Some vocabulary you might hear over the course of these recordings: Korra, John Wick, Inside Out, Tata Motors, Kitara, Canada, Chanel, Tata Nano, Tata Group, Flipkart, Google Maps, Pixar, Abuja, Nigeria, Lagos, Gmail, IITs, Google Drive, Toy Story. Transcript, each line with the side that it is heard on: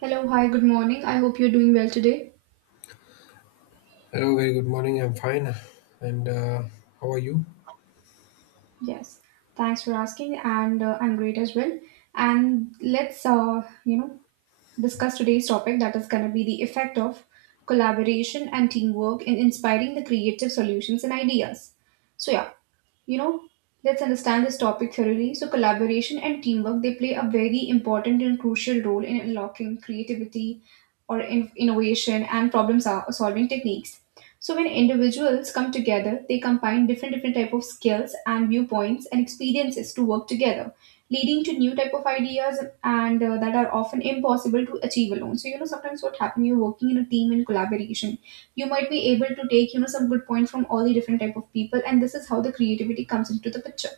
right: Hello, hi, good morning. I hope you're doing well today.
left: Hello, very good morning. I'm fine. And how are you?
right: Yes, thanks for asking, and I'm great as well. And let's, discuss today's topic that is going to be the effect of collaboration and teamwork in inspiring the creative solutions and ideas. So, yeah, you know let's understand this topic thoroughly. So collaboration and teamwork, they play a very important and crucial role in unlocking creativity or innovation and problem solving techniques. So when individuals come together, they combine different type of skills and viewpoints and experiences to work together, leading to new type of ideas and that are often impossible to achieve alone. So sometimes what happens, you're working in a team, in collaboration, you might be able to take some good points from all the different type of people, and this is how the creativity comes into the picture.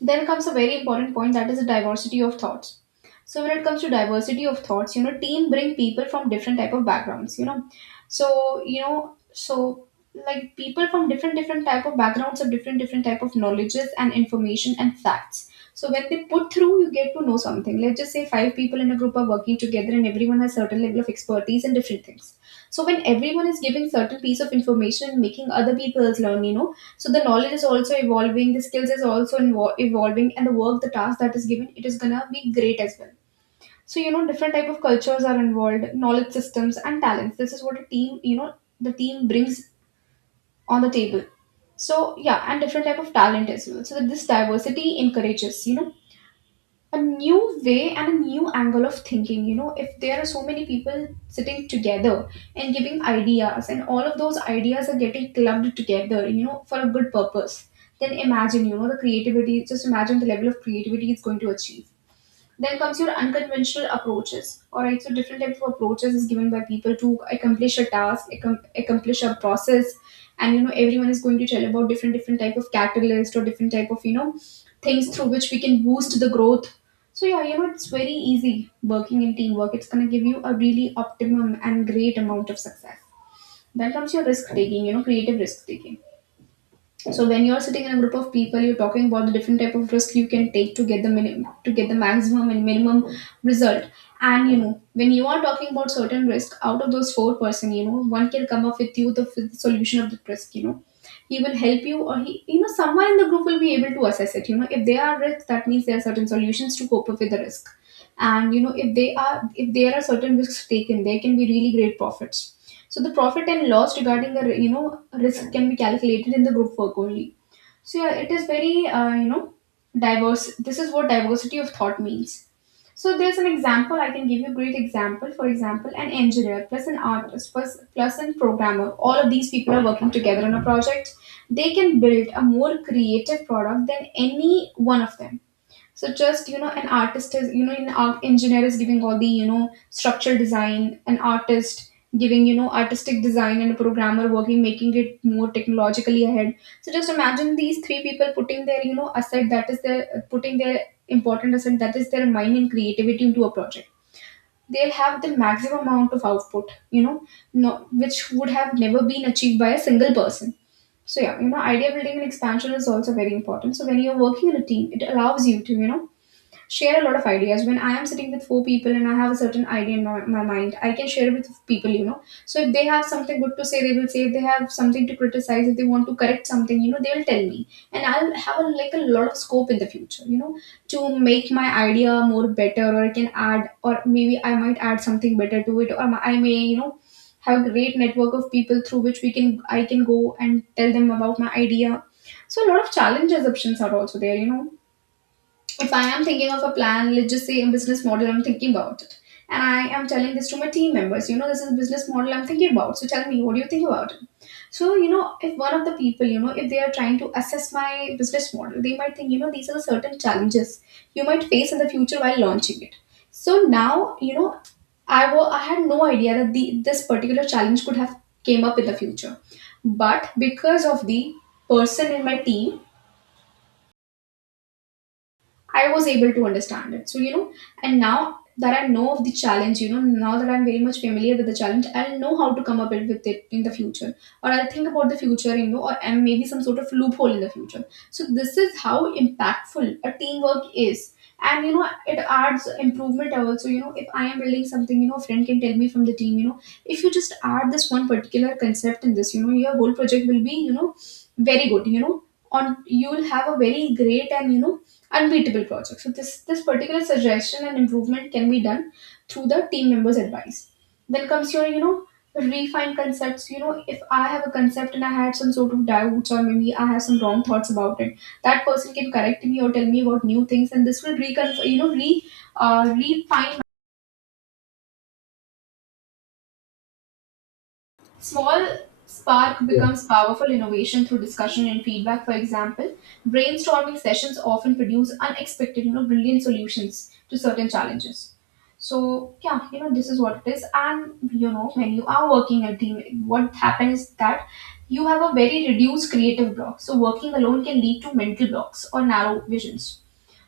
right: Then comes a very important point, that is the diversity of thoughts. So when it comes to diversity of thoughts, team bring people from different type of backgrounds. So you know so like people from different type of backgrounds, of different type of knowledges and information and facts. So when they put through, you get to know something. Let's just say five people in a group are working together and everyone has certain level of expertise in different things. So when everyone is giving certain piece of information and making other people's learn, so the knowledge is also evolving, the skills is also evolving, and the work, the task that is given, it is gonna be great as well. So different type of cultures are involved, knowledge systems and talents. This is what a team you know the team brings on the table. So yeah, and different type of talent as well. So that this diversity encourages, a new way and a new angle of thinking. If there are so many people sitting together and giving ideas, and all of those ideas are getting clubbed together, for a good purpose, then imagine, the creativity, just imagine the level of creativity it's going to achieve. Then comes your unconventional approaches. All right, so different types of approaches is given by people to accomplish a task, accomplish a process, and everyone is going to tell about different type of catalyst or different type of things through which we can boost the growth. So yeah, it's very easy working in teamwork. It's gonna give you a really optimum and great amount of success. Then comes your risk taking, creative risk taking. So when you're sitting in a group of people, you're talking about the different type of risk you can take to get the maximum and minimum result. And when you are talking about certain risk, out of those four person, one can come up with you the, solution of the risk. He will help you, or he, someone in the group will be able to assess it. If there are risks, that means there are certain solutions to cope up with the risk. And if there are certain risks taken, there can be really great profits. So the profit and loss regarding the risk can be calculated in the group work only. So yeah, it is very diverse. This is what diversity of thought means. So there's an example, I can give you a great example. For example, an engineer plus an artist plus an programmer. All of these people are working together on a project. They can build a more creative product than any one of them. So just an artist is an art engineer is giving all the structural design, an artist giving artistic design, and a programmer working, making it more technologically ahead. So just imagine these three people putting their asset, that is their, putting their important asset, that is their mind and creativity, into a project. They'll have the maximum amount of output, no, which would have never been achieved by a single person. So yeah, idea building and expansion is also very important. So when you're working in a team, it allows you to share a lot of ideas. When I am sitting with four people and I have a certain idea in my mind, I can share it with people. So if they have something good to say, they will say. If they have something to criticize, if they want to correct something, they will tell me, and I'll have like a lot of scope in the future, to make my idea more better, or I can add, or maybe I might add something better to it, or I may have a great network of people through which we can I can go and tell them about my idea. So a lot of challenge assumptions are also there. If I am thinking of a plan, let's just say a business model, I'm thinking about it, and I am telling this to my team members, this is a business model I'm thinking about. So tell me, what do you think about it? So, if one of the people, if they are trying to assess my business model, they might think, these are the certain challenges you might face in the future while launching it. So now, I had no idea that this particular challenge could have came up in the future. But because of the person in my team, I was able to understand it. So, and now that I know of the challenge, now that I'm very much familiar with the challenge, I'll know how to come up with it in the future. Or I'll think about the future, or and maybe some sort of loophole in the future. So this is how impactful a teamwork is. And it adds improvement also. If I am building something, a friend can tell me from the team, if you just add this one particular concept in this, your whole project will be, very good. On, you'll have a very great and unbeatable project. So this particular suggestion and improvement can be done through the team members' advice. Then comes your refine concepts. You know if I have a concept and I had some sort of doubts, or maybe I have some wrong thoughts about it, that person can correct me or tell me about new things, and this will reconf re refine. Small spark
left: Yeah.
right: becomes powerful innovation through discussion and feedback. For example, brainstorming sessions often produce unexpected, brilliant solutions to certain challenges. So yeah, this is what it is. And when you are working in a team, what happens is that you have a very reduced creative block. So working alone can lead to mental blocks or narrow visions,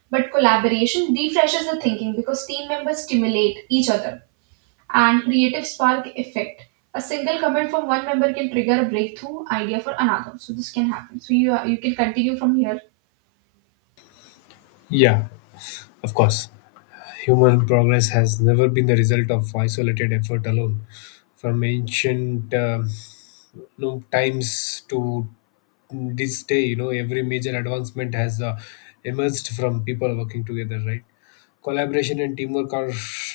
right: but collaboration refreshes the thinking because team members stimulate each other and creative spark effect. A single comment from one member can trigger a breakthrough idea for another. So this can happen. So you can continue from here.
left: Yeah, of course. Human progress has never been the result of isolated effort alone. From ancient you times to this day, you know, every major advancement has emerged from people working together, right? Collaboration and teamwork are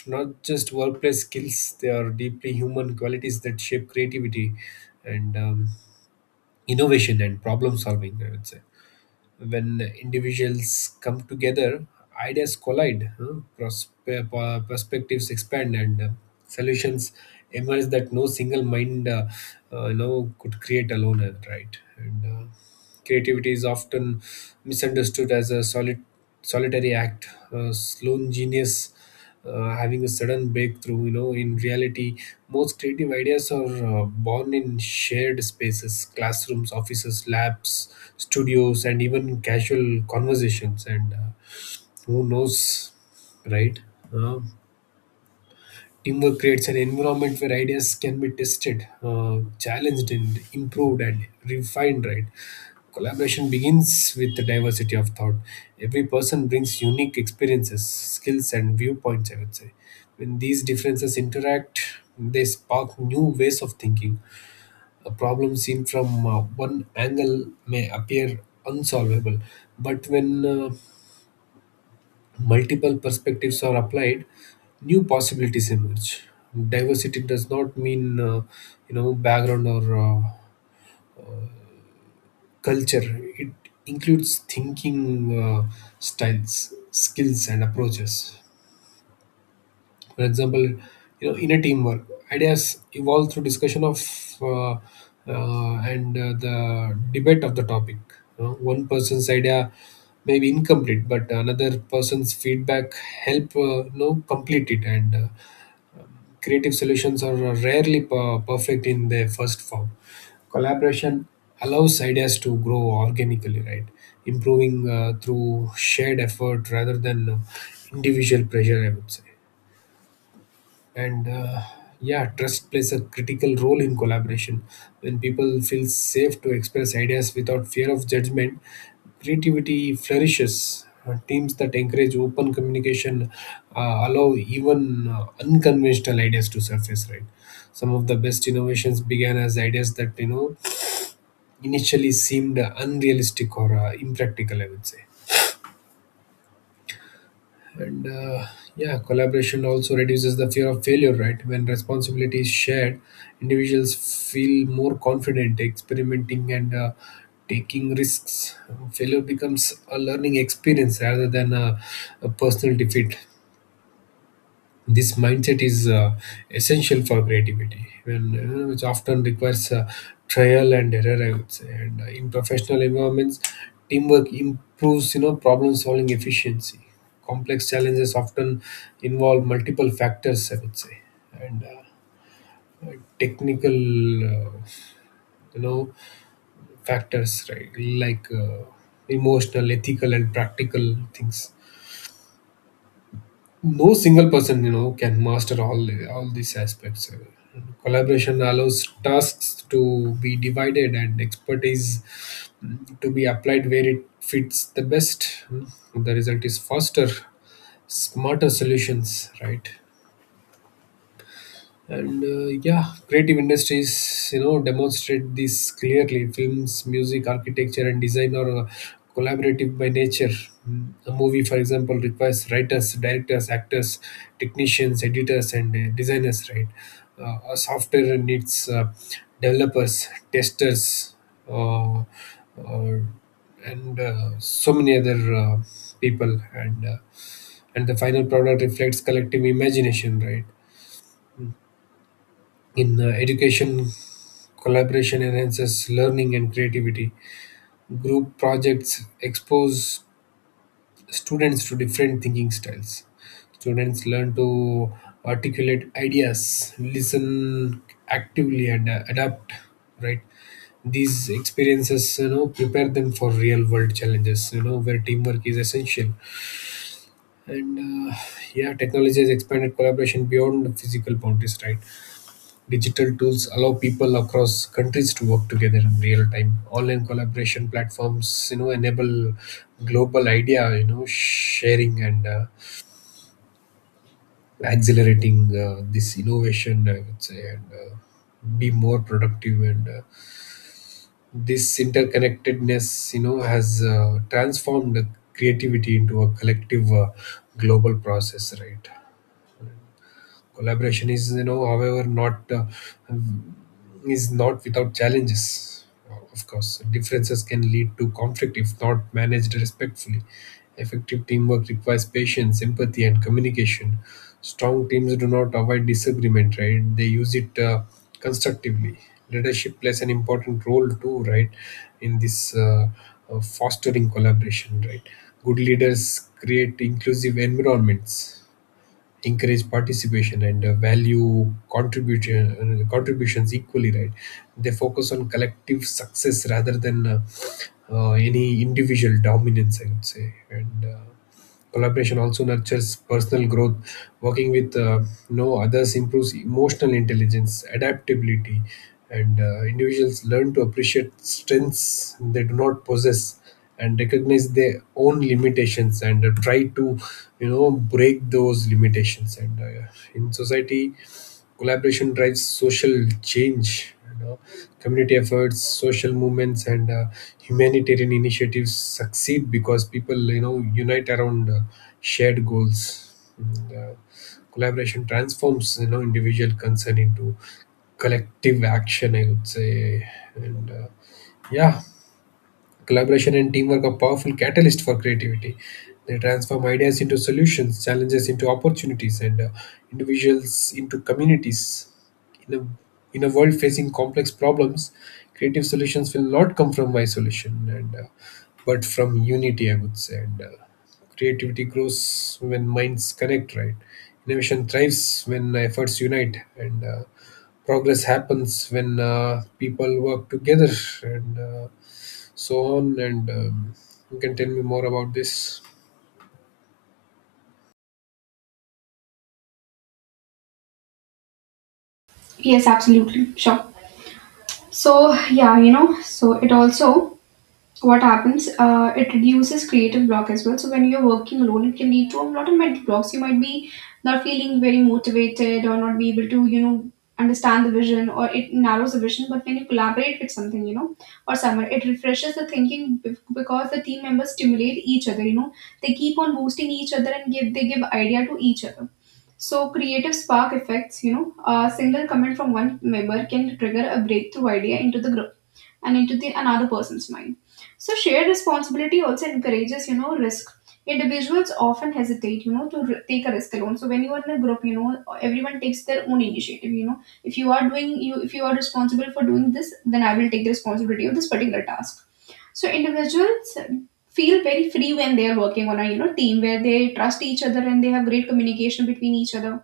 left: not just workplace skills, they are deeply human qualities that shape creativity and innovation and problem solving, I would say. When individuals come together, ideas collide, huh? Perspectives expand, and solutions emerge that no single mind you know, could create alone, right? And creativity is often misunderstood as a solitary act. Lone genius having a sudden breakthrough. You know, in reality, most creative ideas are born in shared spaces, classrooms, offices, labs, studios, and even casual conversations. And who knows, right? Uh, Teamwork creates an environment where ideas can be tested, challenged, and improved and refined, right? Collaboration begins with the diversity of thought. Every person brings unique experiences, skills, and viewpoints, I would say. When these differences interact, they spark new ways of thinking. A problem seen from one angle may appear unsolvable, but when multiple perspectives are applied, new possibilities emerge. Diversity does not mean you know background or culture. It includes thinking styles, skills, and approaches. For example, you know, in a teamwork, ideas evolve through discussion of uh, and the debate of the topic. You know, one person's idea may be incomplete, but another person's feedback help you know complete it and. Creative solutions are rarely perfect in their first form. Collaboration allows ideas to grow organically, right? Improving through shared effort rather than individual pressure, I would say. And yeah, trust plays a critical role in collaboration. When people feel safe to express ideas without fear of judgment, creativity flourishes. Teams that encourage open communication allow even unconventional ideas to surface, right? Some of the best innovations began as ideas that you know initially seemed unrealistic or impractical, I would say. And yeah, collaboration also reduces the fear of failure, right? When responsibility is shared, individuals feel more confident experimenting and taking risks. Failure becomes a learning experience rather than a personal defeat. This mindset is essential for creativity, when you know, which often requires trial and error, I would say. And in professional environments, teamwork improves you know problem solving efficiency. Complex challenges often involve multiple factors, I would say, and technical you know factors, right? Like emotional, ethical and practical things. No single person you know can master all these aspects. Collaboration allows tasks to be divided and expertise, to be applied where it fits the best. Mm. The result is faster, smarter solutions, right? And yeah, creative industries you know demonstrate this clearly. Films, music, architecture and design are collaborative by nature. Mm, a movie for example requires writers, directors, actors, technicians, editors and designers, right? A software needs developers, testers, uh, uh, and so many other people, and the final product reflects collective imagination, right? In education, collaboration enhances learning and creativity. Group projects expose students to different thinking styles. Students learn to articulate ideas, listen actively, and adapt. Right. These experiences, you know, prepare them for real-world challenges. You know, where teamwork is essential. And uh, yeah, technology has expanded collaboration beyond the physical boundaries. Right. Digital tools allow people across countries to work together in real time. Online collaboration platforms, you know, enable global idea, you know, sharing and accelerating this innovation. I would say, and be more productive. And this interconnectedness, you know, has transformed creativity into a collective global process. Right. Collaboration is, you know, however, not is not without challenges. Of course, differences can lead to conflict if not managed respectfully. Effective teamwork requires patience, empathy, and communication. Strong teams do not avoid disagreement, right? They use it constructively. Leadership plays an important role too, right, in this fostering collaboration, right? Good leaders create inclusive environments, encourage participation and value contribution contributions equally, right? They focus on collective success rather than any individual dominance, I would say. And collaboration also nurtures personal growth. Working with no others improves emotional intelligence, adaptability, and individuals learn to appreciate strengths they do not possess and recognize their own limitations, and try to you know break those limitations. And in society, collaboration drives social change, you know. Community efforts, social movements and humanitarian initiatives succeed because people you know unite around shared goals, and collaboration transforms you know individual concern into collective action, I would say. And yeah, collaboration and teamwork are powerful catalysts for creativity. They transform ideas into solutions, challenges into opportunities, and individuals into communities. In in a world facing complex problems, creative solutions will not come from isolation, and but from unity, I would say. And creativity grows when minds connect, right? Innovation thrives when efforts unite, and progress happens when people work together, and so on. And you can tell me more about this,
right: Yes, absolutely, sure. So yeah, so it also, what happens, it reduces creative block as well. So when you're working alone, it can lead to a lot of mental blocks. You might be not feeling very motivated or not be able to understand the vision, or it narrows the vision. But when you collaborate with something, or someone, it refreshes the thinking, because the team members stimulate each other. They keep on boosting each other and give they give idea to each other. So creative spark effects, a single comment from one member can trigger a breakthrough idea into the group and into the another person's mind. So shared responsibility also encourages, risk. Individuals often hesitate, to take a risk alone. So when you are in a group, everyone takes their own initiative. If you are doing, you if you are responsible for doing this, then I will take the responsibility of this particular task. So individuals feel very free when they are working on a team where they trust each other and they have great communication between each other.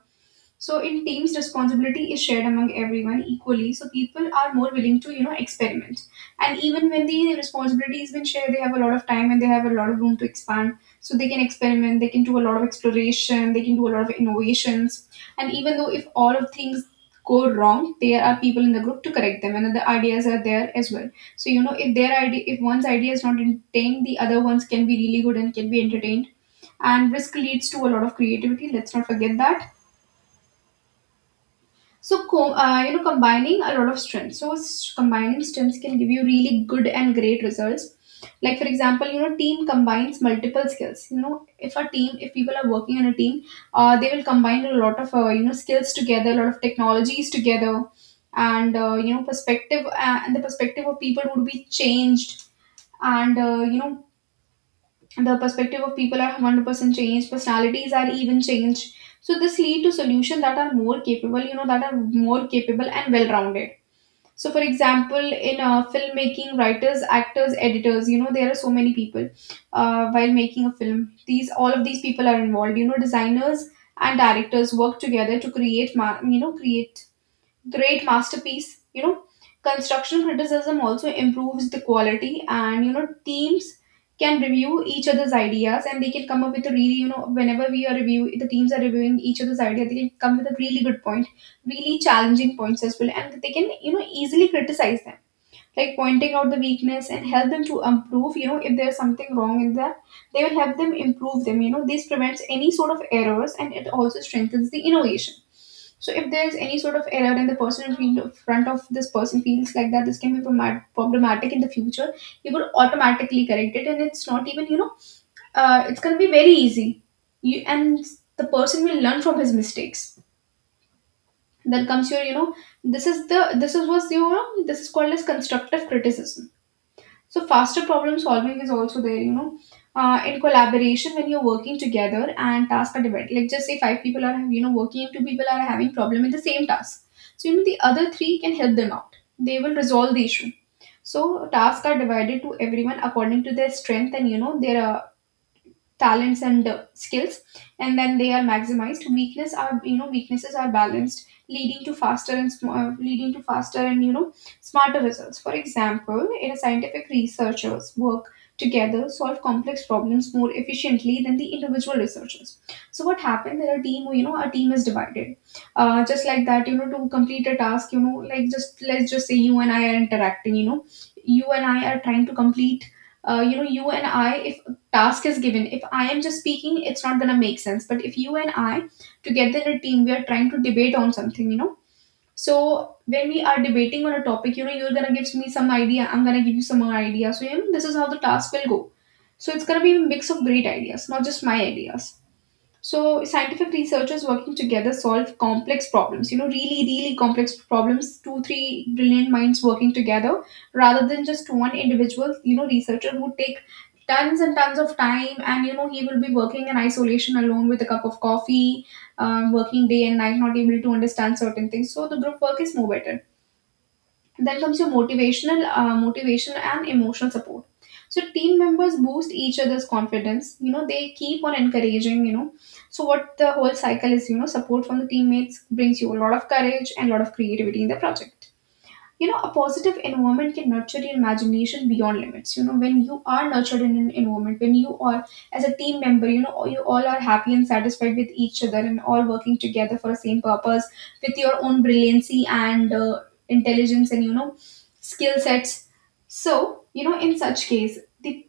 right: So in teams, responsibility is shared among everyone equally. So people are more willing to, experiment. And even when the responsibility has been shared, they have a lot of time and they have a lot of room to expand. So they can experiment, they can do a lot of exploration, they can do a lot of innovations. And even though if all of things go wrong, there are people in the group to correct them, and the ideas are there as well. So if their idea if one's idea is not entertained, the other ones can be really good and can be entertained. And risk leads to a lot of creativity. Let's not forget that. So, combining a lot of stems. So, combining stems can give you really good and great results. Like for example, team combines multiple skills. If a team, if people are working in a team, they will combine a lot of skills together, a lot of technologies together, and perspective and the perspective of people would be changed, and the perspective of people are 100% changed, personalities are even changed. So this lead to solutions that are more capable, that are more capable and well rounded. So for example, in filmmaking, writers, actors, editors, there are so many people. While making a film, these all of these people are involved, designers and directors work together to create great masterpiece. Construction criticism also improves the quality, and teams can review each other's ideas, and they can come up with a really whenever we are review, the teams are reviewing each other's idea, they can come with a really good point, really challenging points as well, and they can easily criticize them, like pointing out the weakness and help them to improve. If there's something wrong in that, they will help them improve them. This prevents any sort of errors, and it also strengthens the innovation. So if there's any sort of error and the person in field front of this person feels like that this can be problematic in the future, you could automatically correct it, and it's not even it's gonna be very easy. You and the person will learn from his mistakes. Then comes your this is the this is what's this is called as constructive criticism. So faster problem solving is also there, in collaboration when you're working together and task are divided. Like just say five people are working, and two people are having problem in the same task. So the other three can help them out. They will resolve the issue. So tasks are divided to everyone according to their strength and their talents and skills, and then they are maximized, weakness are weaknesses are balanced leading to faster and leading to faster and smarter results. For example, in a scientific researchers work together solve complex problems more efficiently than the individual researchers. So what happened? There a team, a team is divided, just like that. To complete a task, like just let's just say you and I are interacting, you and I are trying to complete you and I, if task is given, if I am just speaking, it's not gonna make sense. But if you and I together in a team we are trying to debate on something, so when we are debating on a topic, you're gonna give me some idea, I'm gonna give you some more idea. So this is how the task will go. So it's gonna be a mix of great ideas, not just my ideas. So scientific researchers working together solve complex problems, really, really complex problems, two, three brilliant minds working together, rather than just one individual, researcher who take tons and tons of time, and, he will be working in isolation alone with a cup of coffee, working day and night, not able to understand certain things. So the group work is more better. Then comes your motivation and emotional support. So team members boost each other's confidence. You know they keep on encouraging. So what the whole cycle is. Support from the teammates brings you a lot of courage and a lot of creativity in the project. A positive environment can nurture your imagination beyond limits. When you are nurtured in an environment, when you are as a team member, you all are happy and satisfied with each other and all working together for the same purpose with your own brilliancy and intelligence and skill sets. So in such case, the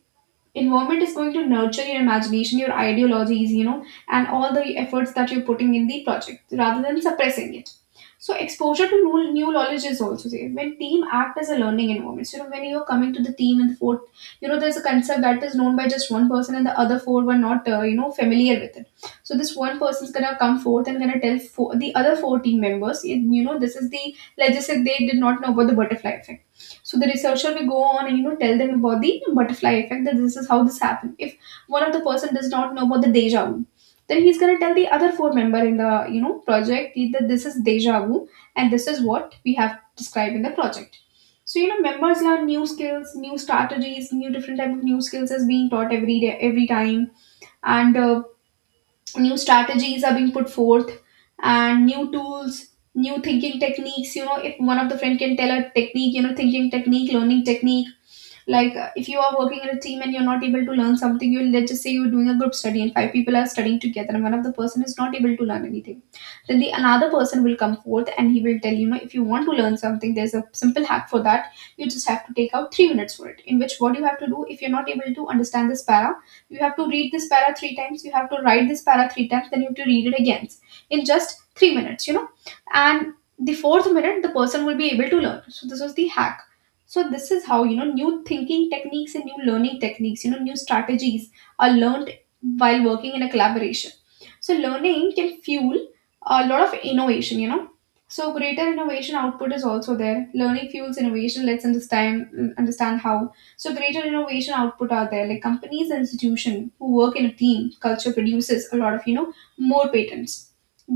right: environment is going to nurture your imagination, your ideologies, and all the efforts that you're putting in the project, rather than suppressing it. So exposure to new, new knowledge is also there when team act as a learning environment. So when you're coming to the team and the fourth, there's a concept that is known by just one person and the other four were not familiar with it. So this one person's gonna come forth and gonna tell four, the other four team members, this is the, let's just say they did not know about the butterfly effect. So the researcher will go on and tell them about the butterfly effect, that this is how this happened. If one of the person does not know about the deja vu, then he's gonna tell the other four member in the project that this is deja vu, and this is what we have described in the project. So members learn new skills, new strategies, new different type of new skills is being taught every day, every time, and new strategies are being put forth, and new tools, new thinking techniques. If one of the friend can tell a technique, thinking technique, learning technique, like if you are working in a team and you're not able to learn something, you let's just say you're doing a group study and five people are studying together and one of the person is not able to learn anything, then the another person will come forth and he will tell you, you know if you want to learn something, there's a simple hack for that. You just have to take out 3 minutes for it, in which what you have to do, if you're not able to understand this para, you have to read this para 3 times, you have to write this para 3 times, then you have to read it again in just 3 minutes, and the fourth minute the person will be able to learn. So this was the hack. So this is how new thinking techniques and new learning techniques, new strategies are learned while working in a collaboration. So learning can fuel a lot of innovation. So greater innovation output is also there. Learning fuels innovation. Let's understand how. So greater innovation output are there, like companies and institution who work in a team culture produces a lot of more patents.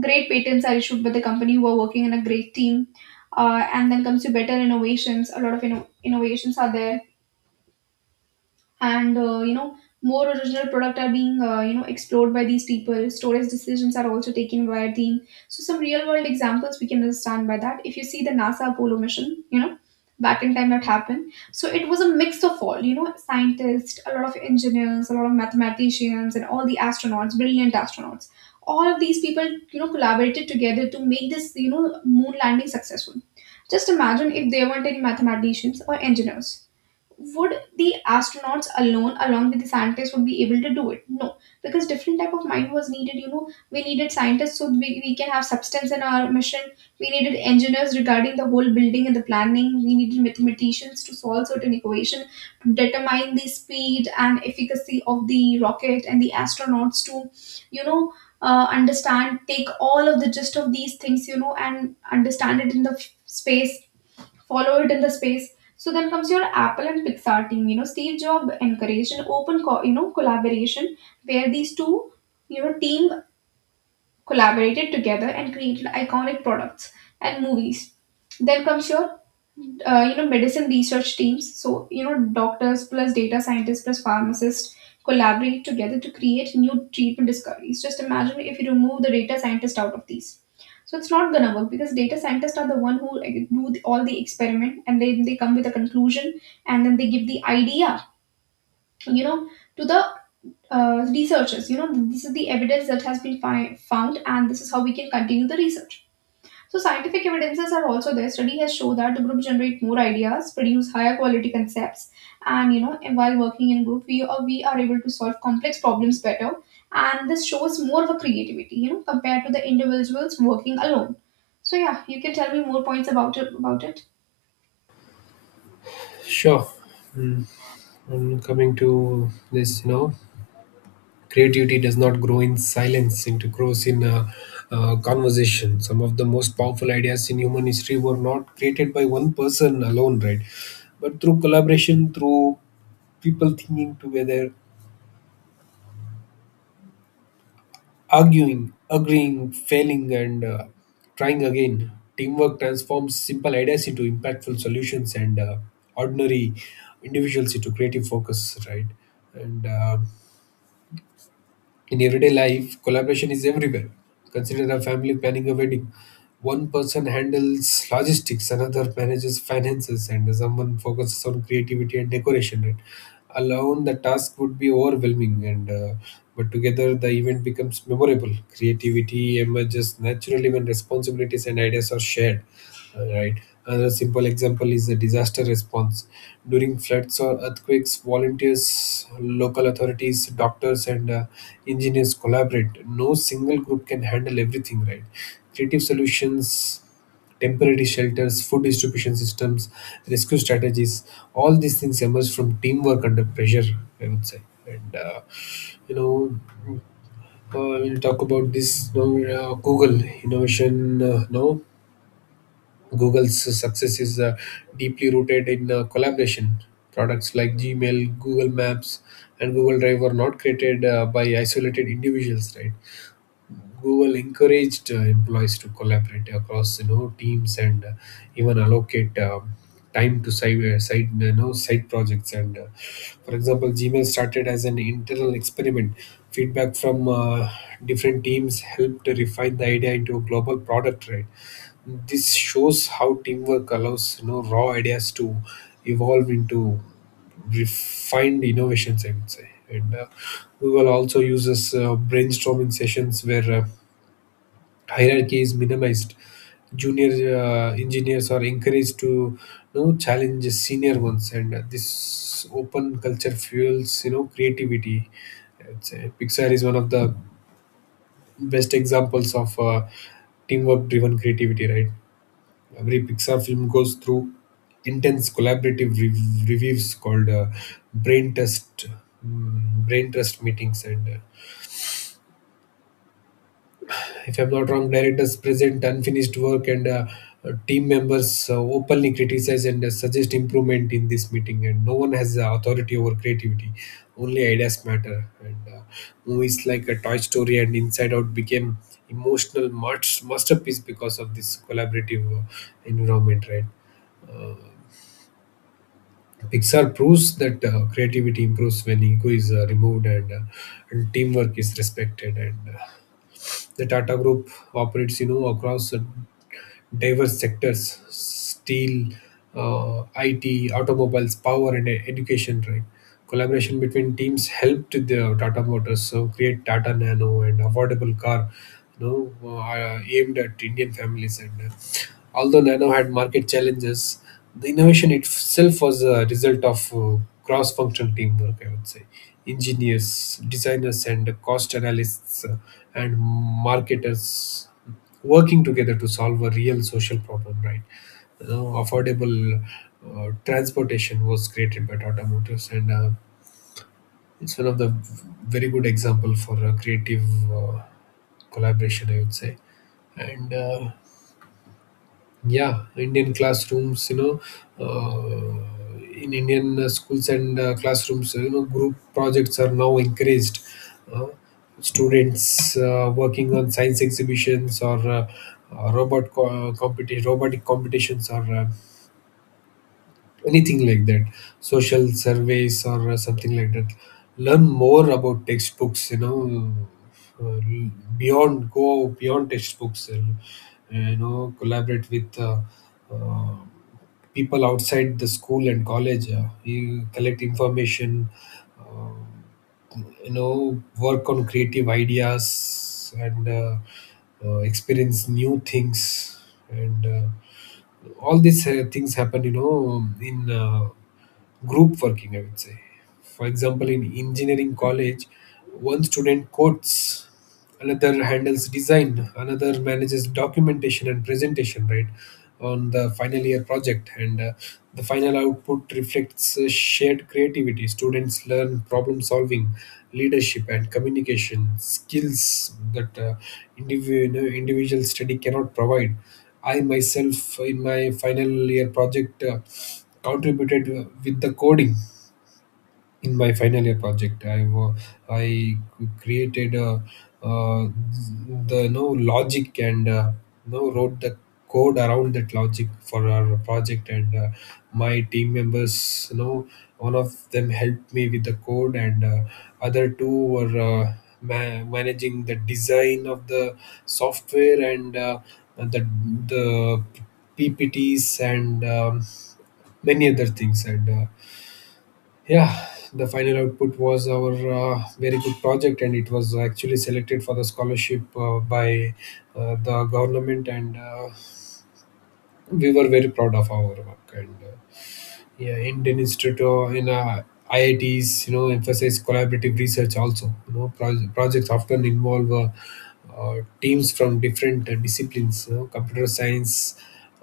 right: Great patents are issued by the company who are working in a great team. And then comes to better innovations, a lot of innovations, innovations are there, and more original product are being explored by these people. Storage decisions are also taken by a team. So some real world examples we can understand by that. If you see the NASA Apollo mission, back in time that happened, so it was a mix of all, scientists, a lot of engineers, a lot of mathematicians, and all the astronauts, brilliant astronauts, all of these people, collaborated together to make this, moon landing successful. Just imagine if there weren't any mathematicians or engineers, would the astronauts alone along with the scientists would be able to do it? No, because different type of mind was needed. We needed scientists so we can have substance in our mission. We needed engineers regarding the whole building and the planning. We needed mathematicians to solve certain equation, to determine the speed and efficacy of the rocket, and the astronauts to you know understand, take all of the gist of these things, and understand it in the space, follow it in the space. So then comes your Apple and Pixar team. You know, Steve Jobs encouraged an open, collaboration where these two, team collaborated together and created iconic products and movies. Then comes your medicine research teams. So doctors plus data scientists plus pharmacists collaborate together to create new treatment discoveries. Just imagine if you remove the data scientist out of these, so it's not gonna work, because data scientists are the one who like, all the experiment, and then they come with a conclusion and then they give the idea, you know to the researchers, this is the evidence that has been found, and this is how we can continue the research. So scientific evidences are also there. Study has shown that the group generate more ideas, produce higher quality concepts, and and while working in group, we are able to solve complex problems better. And this shows more of a creativity, compared to the individuals working alone. So yeah, you can tell me more points about it.
left: sure. Mm. And coming to this, you know, creativity does not grow in silence, it grows in conversation. Some of the most powerful ideas in human history were not created by one person alone, right? But through collaboration, through people thinking together. Arguing, agreeing, failing, and trying again. Teamwork transforms simple ideas into impactful solutions and ordinary individuals into creative focus, right? And in everyday life, collaboration is everywhere. Consider a family planning a wedding. One person handles logistics, another manages finances, and someone focuses on creativity and decoration. Right? Alone, the task would be overwhelming, and but together the event becomes memorable. Creativity emerges naturally when responsibilities and ideas are shared. Right. Another simple example is the disaster response. During floods or earthquakes, volunteers, local authorities, doctors, and engineers collaborate. No single group can handle everything, right? Creative solutions, temporary shelters, food distribution systems, rescue strategies, all these things emerge from teamwork under pressure, I would say. And, you know, we'll talk about this now. Google innovation, no? Google's success is deeply rooted in collaboration. Products like Gmail, Google Maps, and Google Drive were not created by isolated individuals, right? Google encouraged employees to collaborate across you know teams, and even allocate time to side side you know side projects. And for example, Gmail started as an internal experiment. Feedback from different teams helped to refine the idea into a global product, right? This shows how teamwork allows you know raw ideas to evolve into refined innovations. I would say, and we will also use this brainstorming sessions where hierarchy is minimized. Junior engineers are encouraged to you know challenge senior ones, and this open culture fuels you know creativity. I'd say Pixar is one of the best examples of teamwork driven creativity, right? Every Pixar film goes through intense collaborative reviews, called brain test brain trust meetings, and if I'm not wrong, directors present unfinished work, and team members openly criticize and suggest improvement in this meeting, and no one has the authority over creativity, only ideas matter. And movies like a Toy Story and Inside Out became emotional masterpiece because of this collaborative environment, right? uh, Pixar proves that creativity improves when ego is removed, and and teamwork is respected. And the Tata Group operates, you know, across diverse sectors, steel, IT, automobiles, power, and education. Right, collaboration between teams helped the Tata Motors so create Tata Nano and affordable car, you know, aimed at Indian families. And although Nano had market challenges, the innovation itself was a result of cross-functional teamwork. I would say, engineers, designers, and cost analysts and marketers working together to solve a real social problem, right? You know, affordable transportation was created by Tata Motors, and it's one of the very good example for a creative uh, collaboration, I would say. And yeah, Indian classrooms, you know, in Indian schools and classrooms, you know, group projects are now encouraged. Uh, Students working on science exhibitions or robotic competitions, or anything like that, social surveys, or something like that, learn more about textbooks, you know, uh, beyond, go beyond textbooks and you know collaborate with uh, people outside the school and college. You collect information, you know, work on creative ideas and experience new things. And all these things happen you know in group working, I would say. For example, in engineering college, one student codes, another handles design, another manages documentation and presentation, right, on the final year project. And the final output reflects shared creativity. Students learn problem solving, leadership, and communication skills that you know, individual study cannot provide. I myself, in my final year project, contributed with the coding. In my final year project, I created uh, the no logic and no wrote the code around that logic for our project. And my team members, you know, one of them helped me with the code, and other two were managing the design of the software and the the ppts and many other things. And yeah, the final output was our very good project, and it was actually selected for the scholarship by the government, and we were very proud of our work. And yeah, Indian Institute in IITs, you know, emphasize collaborative research also. You know, projects often involve teams from different disciplines, you know, computer science,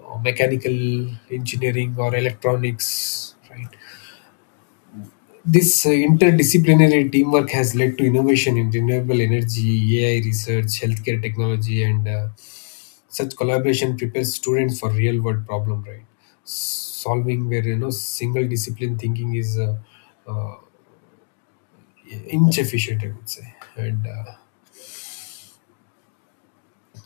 left: mechanical engineering, or electronics, right? This interdisciplinary teamwork has led to innovation in renewable energy, AI research, healthcare technology, and such collaboration prepares students for real world problem, right? Solving where you know single discipline thinking is uh, inefficient, I would say. And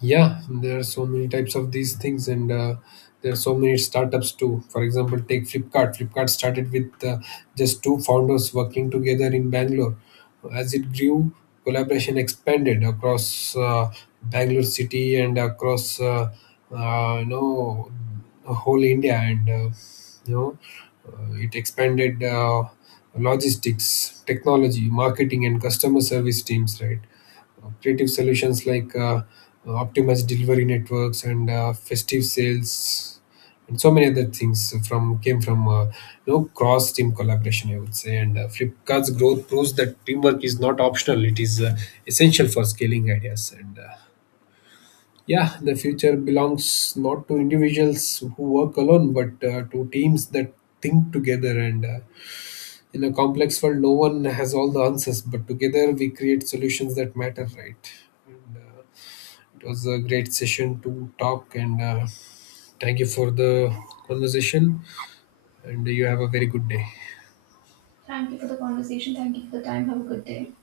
left: yeah, there are so many types of these things, and there are so many startups too. For example, take Flipkart. Flipkart started with just two founders working together in Bangalore. As it grew, collaboration expanded across Bangalore city and across you know whole India, and you know, it expanded logistics, technology, marketing, and customer service teams. Right. Creative solutions like optimized delivery networks and festive sales and so many other things from came from you know cross team collaboration, I would say. And Flipkart's growth proves that teamwork is not optional, it is essential for scaling ideas. And yeah, the future belongs not to individuals who work alone, but to teams that think together. And in a complex world, no one has all the answers, but together we create solutions that matter, right? And, it was a great session to talk, and thank you for the conversation. And you have a very good day.
right: Thank you for the conversation. Thank you for the time. Have a good day.